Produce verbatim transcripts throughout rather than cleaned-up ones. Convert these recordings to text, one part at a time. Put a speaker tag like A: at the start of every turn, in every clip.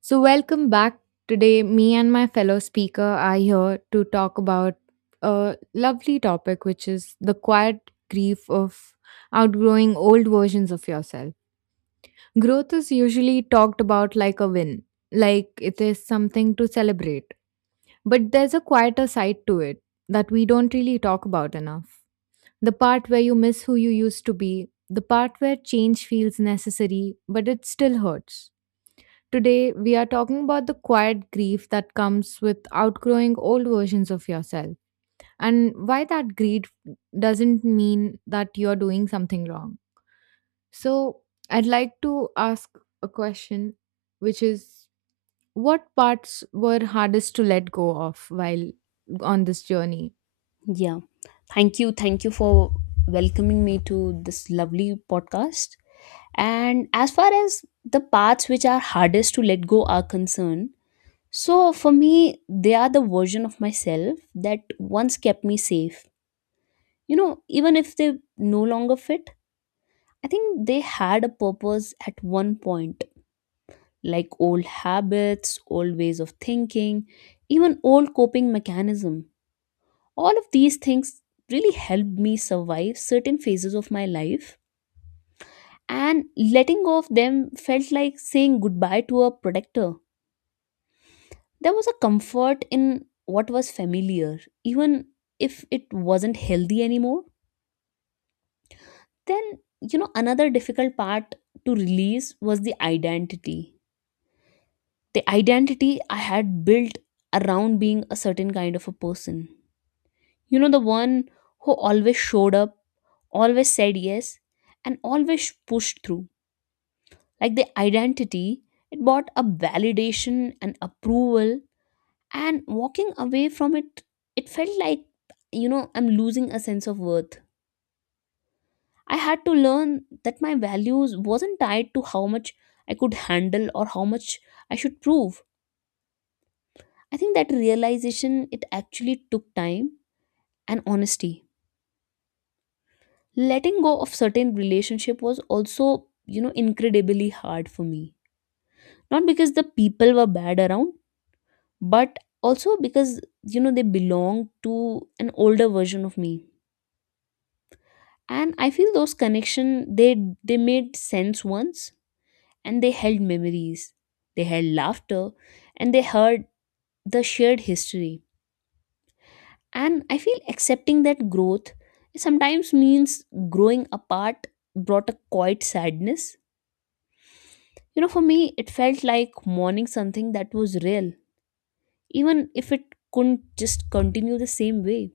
A: So, welcome back. Today, me and my fellow speaker are here to talk about a lovely topic, which is the quiet grief of outgrowing old versions of yourself. Growth is usually talked about like a win, like it is something to celebrate. But there's a quieter side to it that we don't really talk about enough. The part where you miss who you used to be, the part where change feels necessary, but it still hurts. Today, we are talking about the quiet grief that comes with outgrowing old versions of yourself and why that grief doesn't mean that you're doing something wrong. So, I'd like to ask a question, which is what parts were hardest to let go of while on this journey?
B: Yeah. Thank you. Thank you for welcoming me to this lovely podcast. And as far as the parts which are hardest to let go are concerned, so for me, they are the version of myself that once kept me safe. You know, even if they no longer fit, I think they had a purpose at one point, like old habits, old ways of thinking, even old coping mechanism. All of these things really helped me survive certain phases of my life, and letting go of them felt like saying goodbye to a protector. There was a comfort in what was familiar, even if it wasn't healthy anymore. Then, you know, another difficult part to release was the identity. The identity I had built around being a certain kind of a person. You know, the one who always showed up, always said yes, and always pushed through. Like the identity, it brought a validation and approval, and walking away from it, it felt like, you know, I'm losing a sense of worth. I had to learn that my values wasn't tied to how much I could handle or how much I should prove. I think that realization it actually took time and honesty. Letting go of certain relationship was also, you know incredibly hard for me, not because the people were bad around, but also because, you know they belonged to an older version of me. And I feel those connection, they they made sense once, and they held memories, they held laughter, and they heard the shared history. And I feel accepting that growth sometimes means growing apart brought a quiet sadness. You know, for me, it felt like mourning something that was real, even if it couldn't just continue the same way.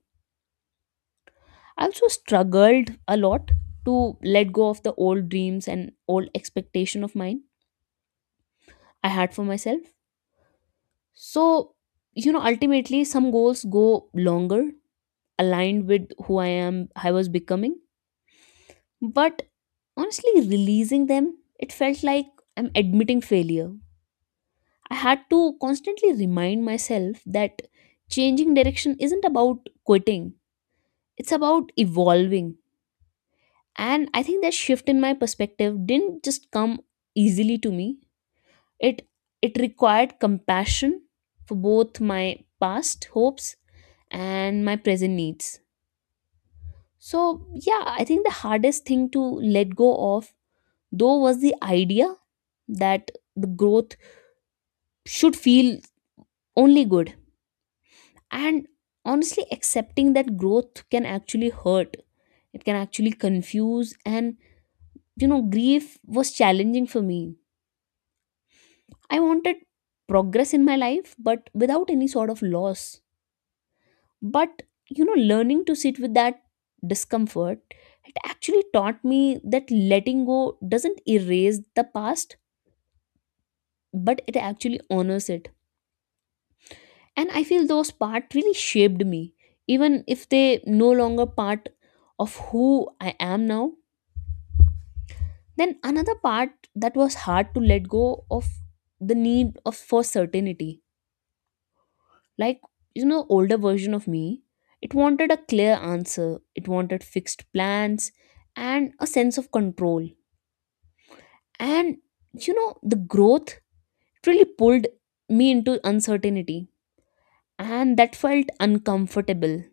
B: I also struggled a lot to let go of the old dreams and old expectation of mine I had for myself. So, you know, ultimately, some goals go longer, aligned with who I am, I was becoming. But honestly, releasing them, it felt like I'm admitting failure. I had to constantly remind myself that changing direction isn't about quitting, it's about evolving. And I think that shift in my perspective didn't just come easily to me. It it required compassion for both my past hopes and my present needs. So, yeah, I think the hardest thing to let go of though was the idea that the growth should feel only good, and honestly accepting that growth can actually hurt, it can actually confuse, and, you know grief was challenging for me. I wanted progress in my life but without any sort of loss. But, you know learning to sit with that discomfort, it actually taught me that letting go doesn't erase the past but it actually honors it. And I feel those parts really shaped me, even if they no longer part of who I am now. Then another part that was hard to let go of, the need of for certainty. Like, you know, older version of me, it wanted a clear answer. It wanted fixed plans and a sense of control. And, you know, the growth really pulled me into uncertainty. And that felt uncomfortable.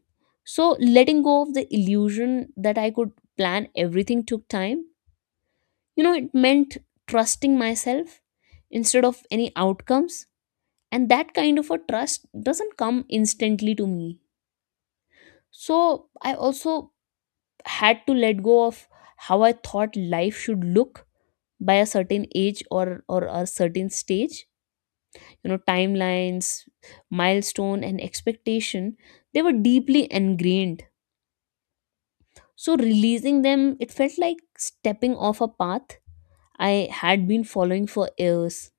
B: So letting go of the illusion that I could plan everything took time. You know, it meant trusting myself instead of any outcomes. And that kind of a trust doesn't come instantly to me. So I also had to let go of how I thought life should look by a certain age, or, or a certain stage. You know, timelines, milestone, and expectation, they were deeply ingrained. So releasing them, it felt like stepping off a path I had been following for years.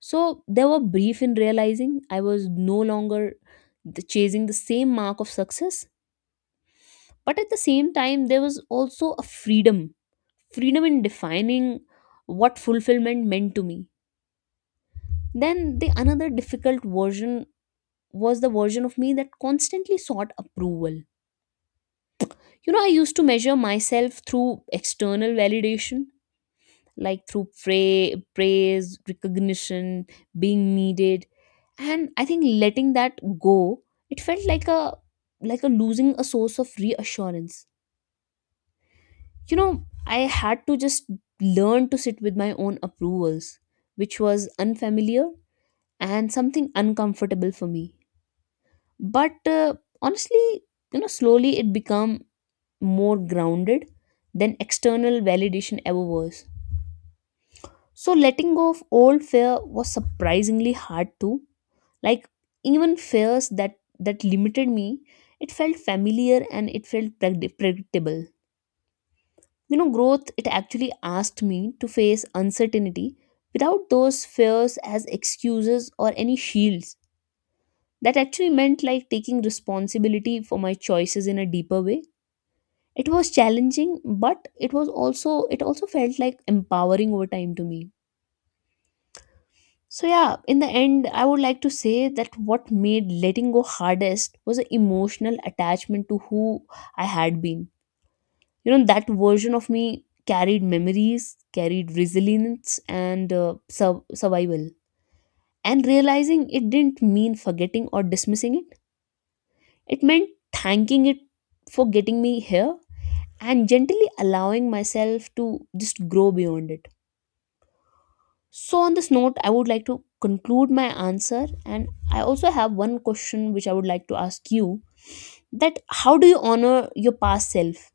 B: So there were brief in realizing I was no longer the- chasing the same mark of success, but at the same time, there was also a freedom, freedom in defining what fulfillment meant to me. Then the another difficult version was the version of me that constantly sought approval. You know, I used to measure myself through external validation, like through pra- praise, recognition, being needed. And I think letting that go, it felt like a like a losing a source of reassurance. You know, I had to just learn to sit with my own approvals, which was unfamiliar and something uncomfortable for me. But uh, honestly, you know slowly it become more grounded than external validation ever was. So letting go of old fear was surprisingly hard too. Like, even fears that that limited me, it felt familiar and it felt predi- predictable. You know, growth it actually asked me to face uncertainty without those fears as excuses or any shields. That actually meant like taking responsibility for my choices in a deeper way. It was challenging, but it was also, it also felt like empowering over time to me. So yeah, in the end, I would like to say that what made letting go hardest was an emotional attachment to who I had been. You know, that version of me carried memories, carried resilience, and uh, sur- survival. And realizing it didn't mean forgetting or dismissing it, it meant thanking it for getting me here and gently allowing myself to just grow beyond it. So, on this note, I would like to conclude my answer, and I also have one question which I would like to ask you, that how do you honor your past self?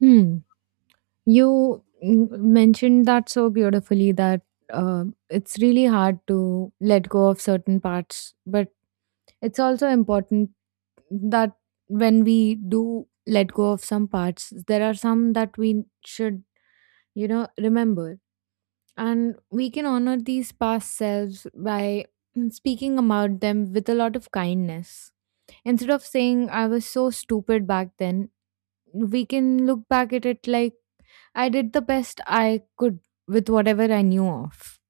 A: Hmm. You mm, mentioned that so beautifully that uh, it's really hard to let go of certain parts, but it's also important that when we do let go of some parts, there are some that we should, you know, remember. And we can honor these past selves by speaking about them with a lot of kindness. Instead of saying, I was so stupid back then, we can look back at it like, I did the best I could with whatever I knew of.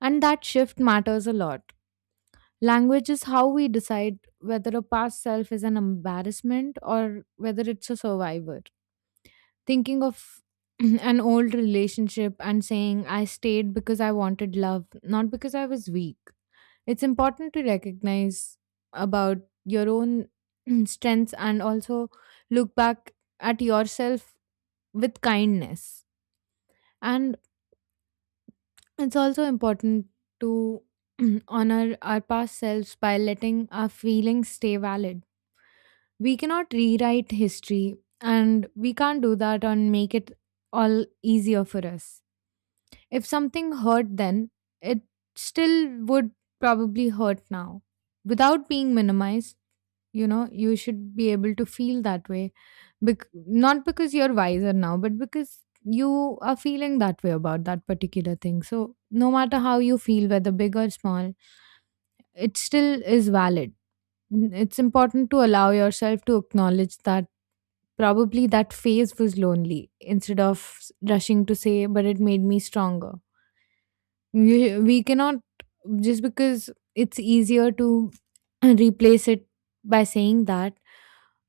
A: And that shift matters a lot. Language is how we decide whether a past self is an embarrassment or whether it's a survivor. Thinking of an old relationship and saying, I stayed because I wanted love, not because I was weak. It's important to recognize about your own strengths and also look back at yourself with kindness. And it's also important to honor our past selves by letting our feelings stay valid. We cannot rewrite history, and we can't do that and make it all easier for us. If something hurt then, it still would probably hurt now. Without being minimized, you know, you should be able to feel that way. Bec- not because you're wiser now, but because you are feeling that way about that particular thing. So, no matter how you feel, whether big or small, it still is valid. N- It's important to allow yourself to acknowledge that probably that phase was lonely instead of s- rushing to say, but it made me stronger. We, we cannot, just because it's easier to replace it by saying that,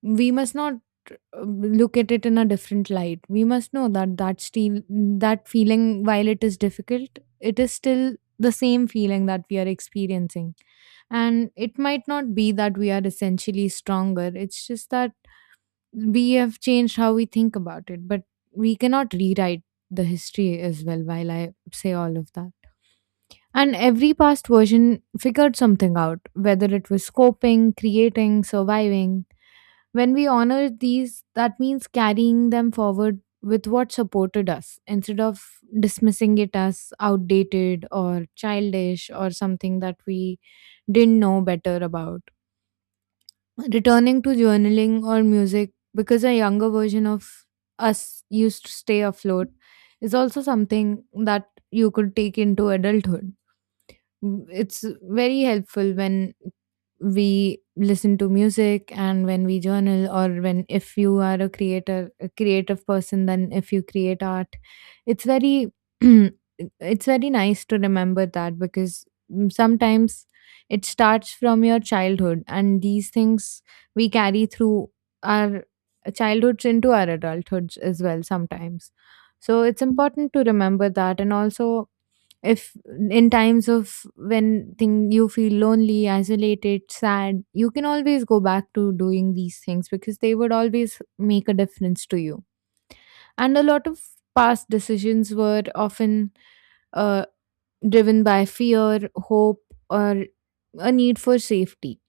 A: we must not uh, look at it in a different light. We must know that that still that feeling, while it is difficult, it is still the same feeling that we are experiencing, and it might not be that we are essentially stronger. It's just that we have changed how we think about it, but we cannot rewrite the history as well, while I say all of that. And every past version figured something out, whether it was coping, creating, surviving. When we honor these, that means carrying them forward with what supported us instead of dismissing it as outdated or childish or something that we didn't know better about. Returning to journaling or music because a younger version of us used to stay afloat is also something that you could take into adulthood. Mm, It's very helpful when we listen to music and when we journal, or when if you are a creator, a creative person, then if you create art, it's very it's very nice to remember that, because mm, sometimes it starts from your childhood, and these things we carry through our childhoods into our adulthoods as well sometimes. So it's important to remember that, and also, if in times of when thing you feel lonely, isolated, sad, you can always go back to doing these things because they would always make a difference to you. And a lot of past decisions were often uh, driven by fear, hope, or a need for safety,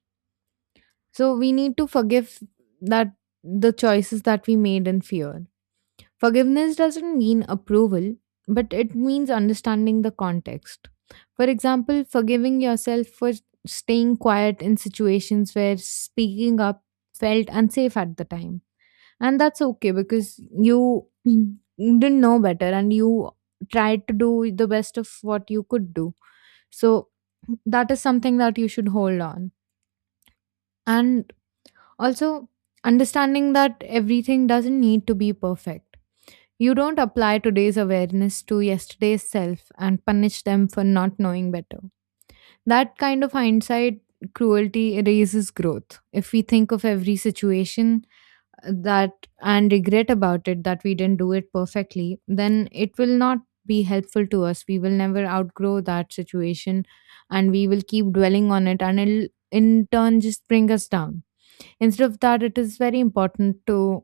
A: so we need to forgive that, the choices that we made in fear. Forgiveness doesn't mean approval, but it means understanding the context. For example, forgiving yourself for staying quiet in situations where speaking up felt unsafe at the time. And that's okay because you didn't know better and you tried to do the best of what you could do. So that is something that you should hold on. And also, understanding that everything doesn't need to be perfect. You don't apply today's awareness to yesterday's self and punish them for not knowing better. That kind of hindsight cruelty erases growth. If we think of every situation uh, that and regret about it that we didn't do it perfectly, then it will not be helpful to us. We will never outgrow that situation, and we will keep dwelling on it, and it'll in turn just bring us down. Instead of that, it is very important to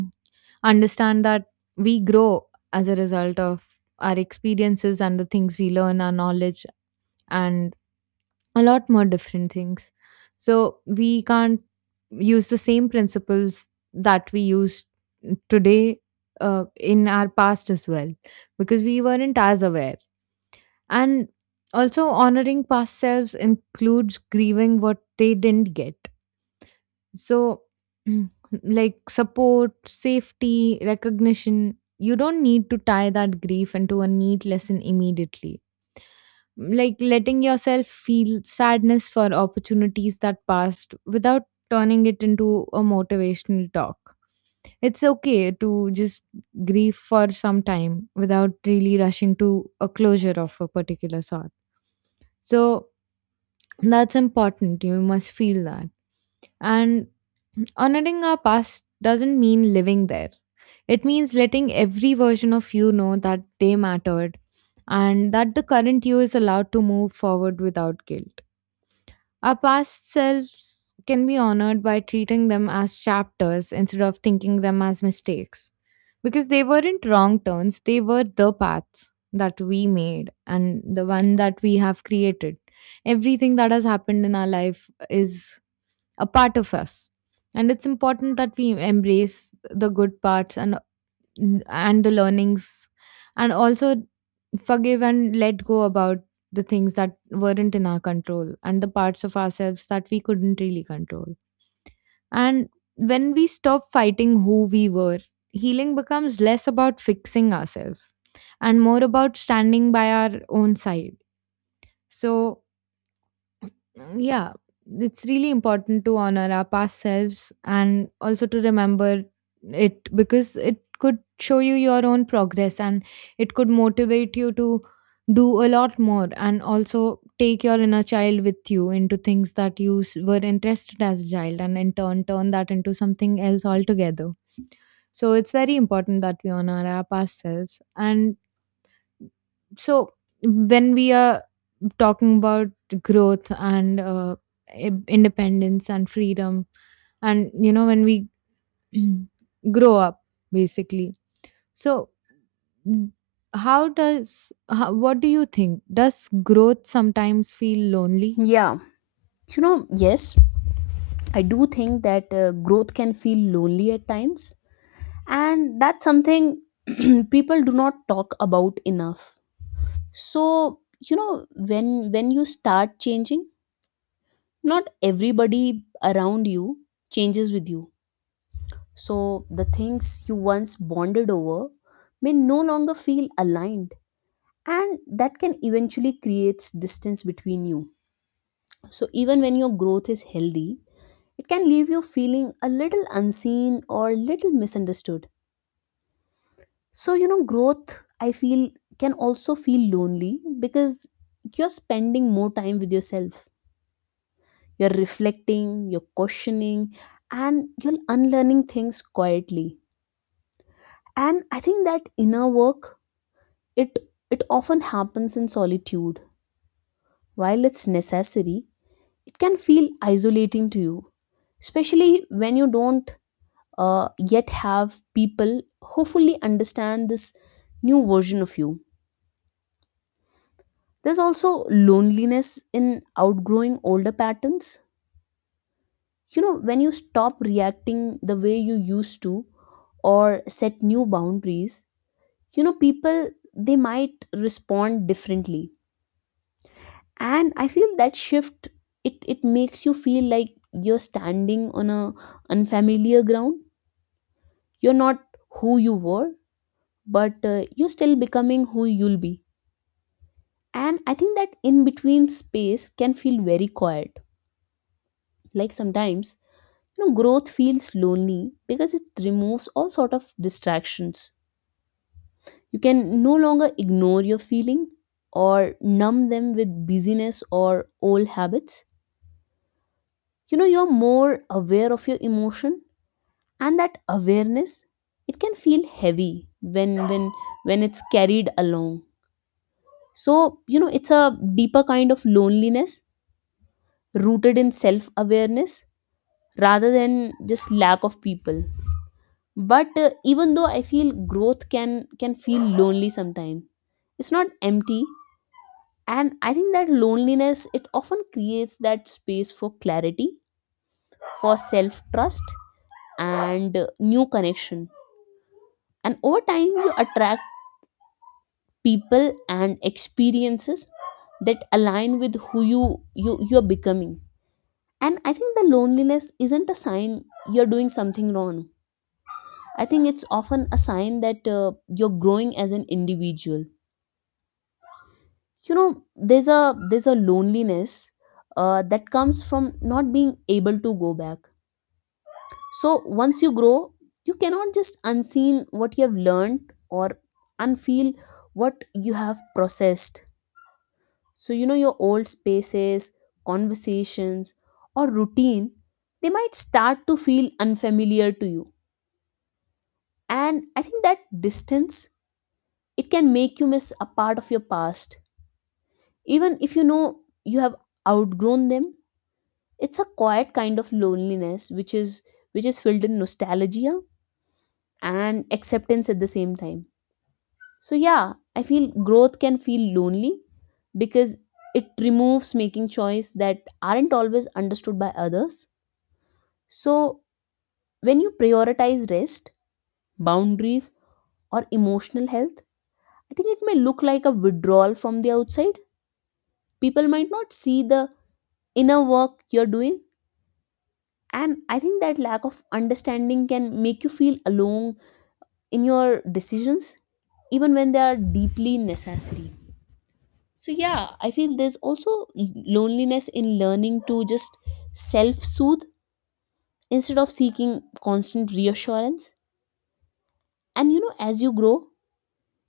A: understand that we grow as a result of our experiences and the things we learn, our knowledge, and a lot more different things. So we can't use the same principles that we used today uh, in our past as well because we weren't as aware. And also, honoring past selves includes grieving what they didn't get, so, like support, safety, recognition, you don't need to tie that grief into a neat lesson immediately. Like letting yourself feel sadness for opportunities that passed without turning it into a motivational talk. It's okay to just grieve for some time without really rushing to a closure of a particular sort. So, that's important. You must feel that. And honoring our past doesn't mean living there. It means letting every version of you know that they mattered and that the current you is allowed to move forward without guilt. Our past selves can be honored by treating them as chapters instead of thinking them as mistakes. Because they weren't wrong turns, they were the paths that we made and the one that we have created. Everything that has happened in our life is a part of us, and it's important that we embrace the good parts and and the learnings, and also forgive and let go about the things that weren't in our control and the parts of ourselves that we couldn't really control. And when we stop fighting who we were, healing becomes less about fixing ourselves and more about standing by our own side. So Mm, yeah, it's really important to honor our past selves, and also to remember it, because it could show you your own progress and it could motivate you to do a lot more, and also take your inner child with you into things that you s- were interested as a child and in turn turn that into something else altogether. So it's very important that we honor our past selves. And so when we are talking about growth and uh, i- independence and freedom, and you know when we grow up basically, so mm, how does how, what do you think, does growth sometimes feel lonely?
B: Yeah, you know, yes, I do think that uh, growth can feel lonely at times, and that's something people do not talk about enough. So, you know, when when you start changing, not everybody around you changes with you. So the things you once bonded over may no longer feel aligned, and that can eventually create distance between you. So even when your growth is healthy, it can leave you feeling a little unseen or little misunderstood. So, you know, growth I feel can also feel lonely because you're spending more time with yourself. You're reflecting, you're questioning, and you're unlearning things quietly. And I think that inner work, It, it often happens in solitude. While it's necessary, it can feel isolating to you, especially when you don't uh, yet have people who fully understand this new version of you. There's also loneliness in outgrowing older patterns. You know, when you stop reacting the way you used to or set new boundaries, you know, people, they might respond differently. And I feel that shift, it it makes you feel like you're standing on a unfamiliar ground. You're not who you were, but uh, you're still becoming who you'll be. And I think that in between space can feel very quiet. Like sometimes, you know growth feels lonely because it removes all sort of distractions. You can no longer ignore your feeling or numb them with busyness or old habits. You know, you're more aware of your emotion, and that awareness, it can feel heavy when when when it's carried along. So, you know it's a deeper kind of loneliness, rooted in self awareness rather than just lack of people. But uh, even though I feel growth can can feel lonely sometimes, it's not empty. And I think that loneliness, it often creates that space for clarity, for self trust, and uh, new connection. And over time you attract people and experiences that align with who you you you're becoming. And I think the loneliness isn't a sign you're doing something wrong. I think it's often a sign that uh, you're growing as an individual. You know, there's a there's a loneliness uh, that comes from not being able to go back. So once you grow, you cannot just unseen what you have learned or unfeel what you have processed. So, you know, your old spaces, conversations, or routine, they might start to feel unfamiliar to you. And I think that distance, it can make you miss a part of your past. Even if you know you have outgrown them, it's a quiet kind of loneliness which is which is filled in nostalgia and acceptance at the same time. So yeah, I feel growth can feel lonely because it removes making choice that aren't always understood by others. So, when you prioritize rest, boundaries, or emotional health, I think it may look like a withdrawal from the outside. People might not see the inner work you're doing. And I think that lack of understanding can make you feel alone in your decisions, even when they are deeply necessary. So, yeah, I feel there's also loneliness in learning to just self soothe instead of seeking constant reassurance. And you know, as you grow,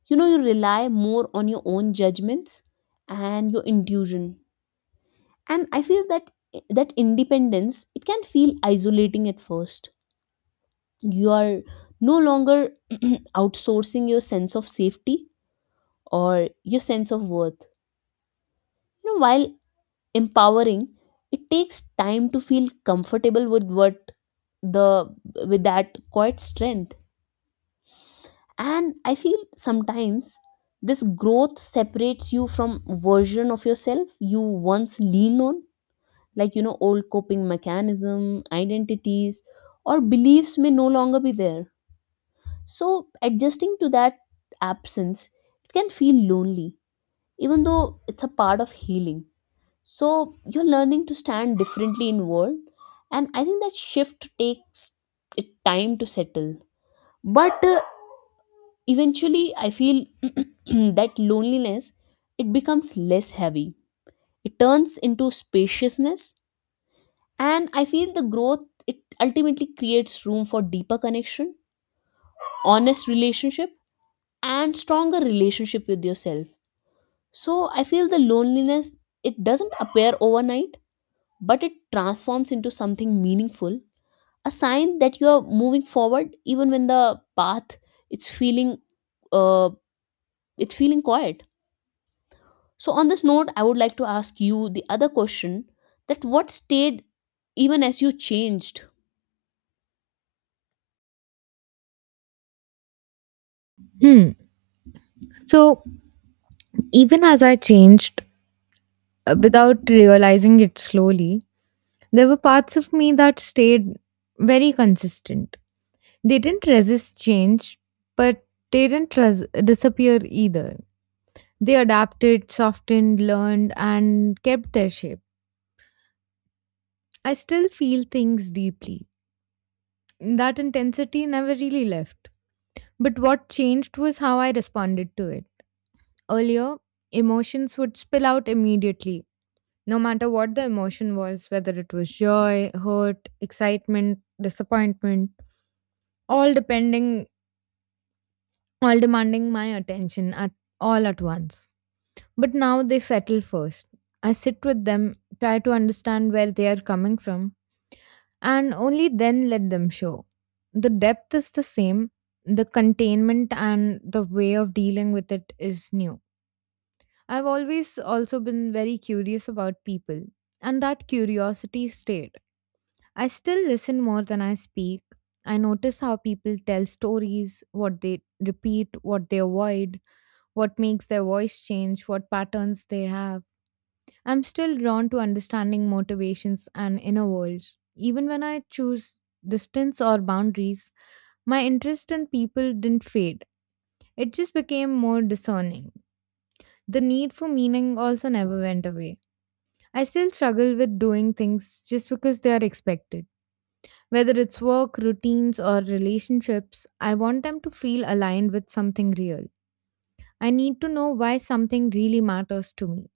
B: you know you rely more on your own judgments and your intuition. And I feel that that independence it can feel isolating at first. You are no longer outsourcing your sense of safety or your sense of worth. You know while empowering, it takes time to feel comfortable with what the with that quiet strength. And I feel sometimes this growth separates you from version of yourself you once lean on, like you know old coping mechanism identities or beliefs may no longer be there. So adjusting to that absence, it can feel lonely, even though it's a part of healing. So you're learning to stand differently in world, and I think that shift takes it time to settle. But uh, eventually, I feel that loneliness, it becomes less heavy. It turns into spaciousness, and I feel the growth, it ultimately creates room for deeper connection, honest relationship, and stronger relationship with yourself. So, I feel the loneliness, it doesn't appear overnight, but it transforms into something meaningful, a sign that you are moving forward even when the path, it's feeling uh it's feeling quiet. So on this note, I would like to ask you the other question, that what stayed even as you changed?
A: Hmm. So even as I changed uh, without realizing it slowly, there were parts of me that stayed very consistent. They didn't resist change, but they didn't res- disappear either. They adapted, softened, learned, and kept their shape. I still feel things deeply. That intensity never really left. But what changed was how I responded to it. Earlier, emotions would spill out immediately, no matter what the emotion was, whether it was joy, hurt, excitement, disappointment, all depending all demanding my attention at all at once. But now they settle first. I sit with them, try to understand where they are coming from, and only then let them show. The depth is the same, the containment and the way of dealing with it is new. I've always also been very curious about people, and that curiosity stayed. I still listen more than I speak. I notice how people tell stories, what they repeat, what they avoid, what makes their voice change, what patterns they have. I'm still drawn to understanding motivations and inner worlds. Even when I choose distance or boundaries, my interest in people didn't fade. It just became more discerning. The need for meaning also never went away. I still struggle with doing things just because they are expected. Whether it's work, routines, or relationships, I want them to feel aligned with something real. I need to know why something really matters to me.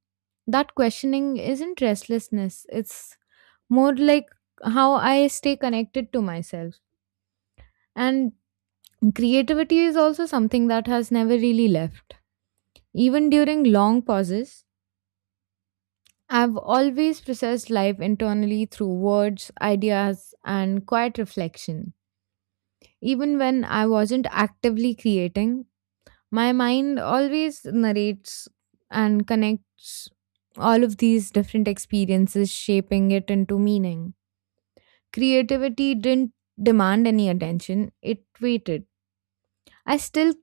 A: That questioning isn't restlessness, it's more like how I stay connected to myself. And creativity is also something that has never really left. Even during long pauses, I've always processed life internally through words, ideas, and quiet reflection. Even when I wasn't actively creating, my mind always narrates and connects all of these different experiences, shaping it into meaning. Creativity didn't demand any attention, it waited. I still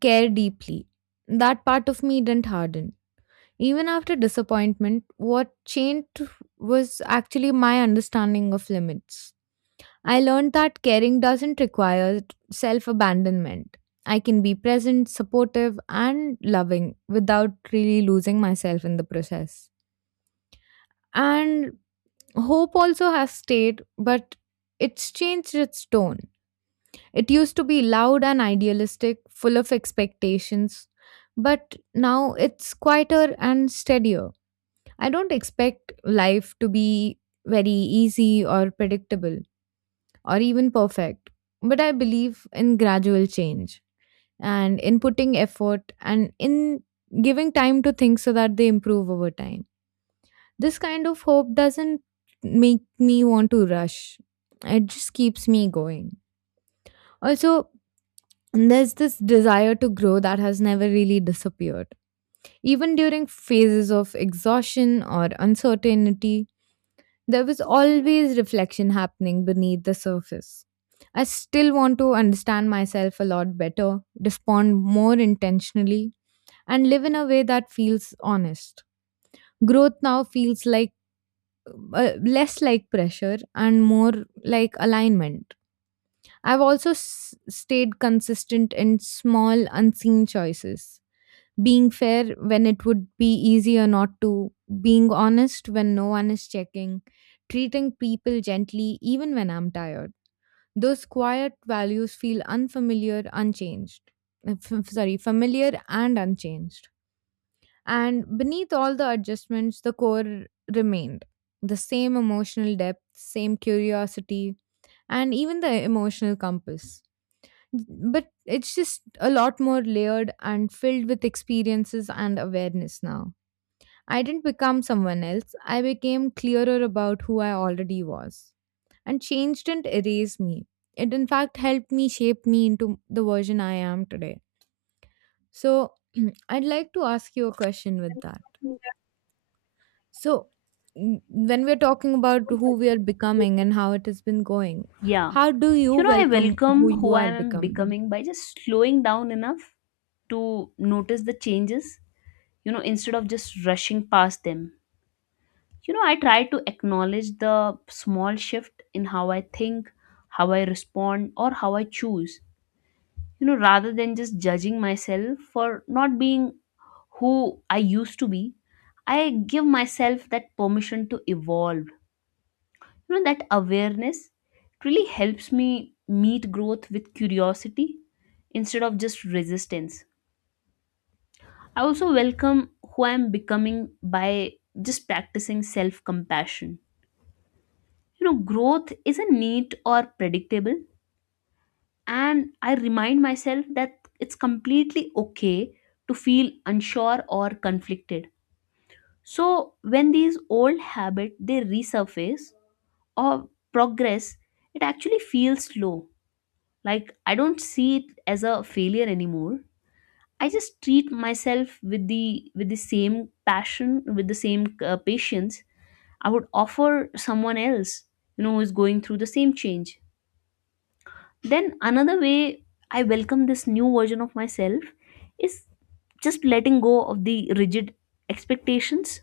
A: care deeply. That part of me didn't harden. Even after disappointment, what changed was actually my understanding of limits. I learned that caring doesn't require self abandonment. I can be present, supportive, and loving without really losing myself in the process. And hope also has stayed, but it's changed its tone. It used to be loud and idealistic, full of expectations, but now it's quieter and steadier. I don't expect life to be very easy or predictable, or even perfect. But I believe in gradual change and in putting effort and in giving time to things so that they improve over time. This kind of hope doesn't make me want to rush, it just keeps me going. Also, there's this desire to grow that has never really disappeared. Even during phases of exhaustion or uncertainty, there was always reflection happening beneath the surface. I still want to understand myself a lot better, respond more intentionally, and live in a way that feels honest. Growth now feels like uh, less like pressure and more like alignment. I've also s- stayed consistent in small, unseen choices, being fair when it would be easier not to, being honest when no one is checking, treating people gently even when I'm tired. Those quiet values feel unfamiliar, unchanged. Uh, f- sorry, familiar and unchanged. And beneath all the adjustments, the core remained the same, emotional depth, same curiosity, and even the emotional compass. But it's just a lot more layered and filled with experiences and awareness now. I didn't become someone else. I became clearer about who I already was. And change didn't erase me. It, in fact, helped me shape me into the version I am today. So, I'd like to ask you a question with that. So, n- when we're talking about who we are becoming and how it has been going,
B: Yeah.
A: how do you
B: You know, I
A: welcome who
B: welcome
A: you
B: who I
A: are
B: am
A: becoming?
B: becoming by just slowing down enough to notice the changes, you know, instead of just rushing past them. you know I try to acknowledge the small shift in how I think, how I respond, or how I choose, you know rather than just judging myself for not being who I used to be. I give myself that permission to evolve. You know that awareness really helps me meet growth with curiosity instead of just resistance. I also welcome who I'm becoming by just practicing self compassion. You know growth isn't neat or predictable, and I remind myself that it's completely okay to feel unsure or conflicted. So when these old habits they resurface, or progress it actually feels slow, like I don't see it as a failure anymore. I just treat myself with the with the same passion, with the same uh, patience I would offer someone else, you know who is going through the same change. Then another way I welcome this new version of myself is just letting go of the rigid expectations.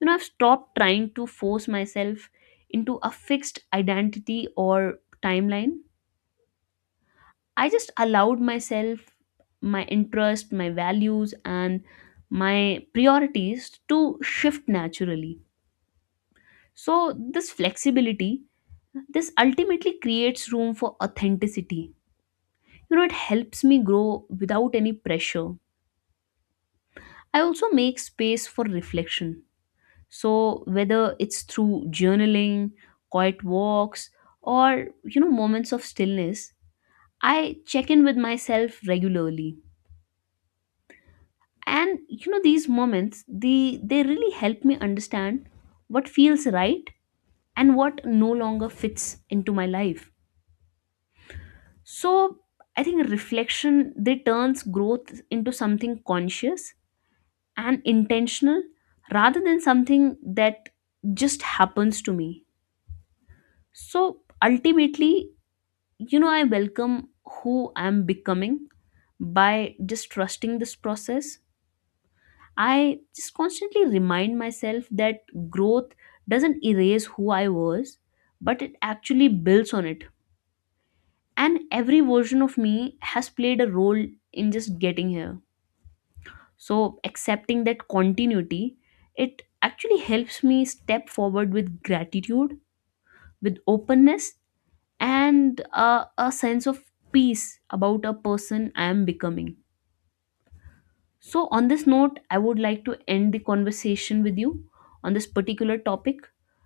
B: You know, I've stopped trying to force myself into a fixed identity or timeline. I just allowed myself, my interest, my values, and my priorities to shift naturally. So, this flexibility, this ultimately creates room for authenticity. You know, it helps me grow without any pressure. I also make space for reflection. So, whether it's through journaling, quiet walks, or you know, moments of stillness, I check in with myself regularly. And you know, these moments, they, they really help me understand what feels right and what no longer fits into my life. So, I think reflection, they turns growth into something conscious and intentional rather than something that just happens to me. So ultimately, you know, I welcome who I'm becoming by just trusting this process. I just constantly remind myself that growth doesn't erase who I was, but it actually builds on it. And every version of me has played a role in just getting here. So, accepting that continuity, it actually helps me step forward with gratitude, with openness, and uh, a sense of peace about a person I am becoming. So, on this note, I would like to end the conversation with you on this particular topic.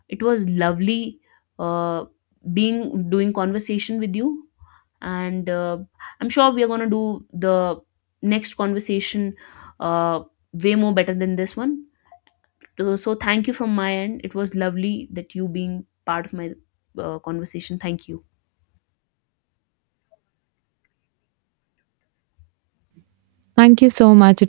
B: It was lovely uh, being doing conversation with you, and uh, I'm sure we are gonna do the next conversation uh, way more better than this one. So so thank you from my end. It was lovely that you being part of my uh, conversation. Thank you.
A: Thank you so much.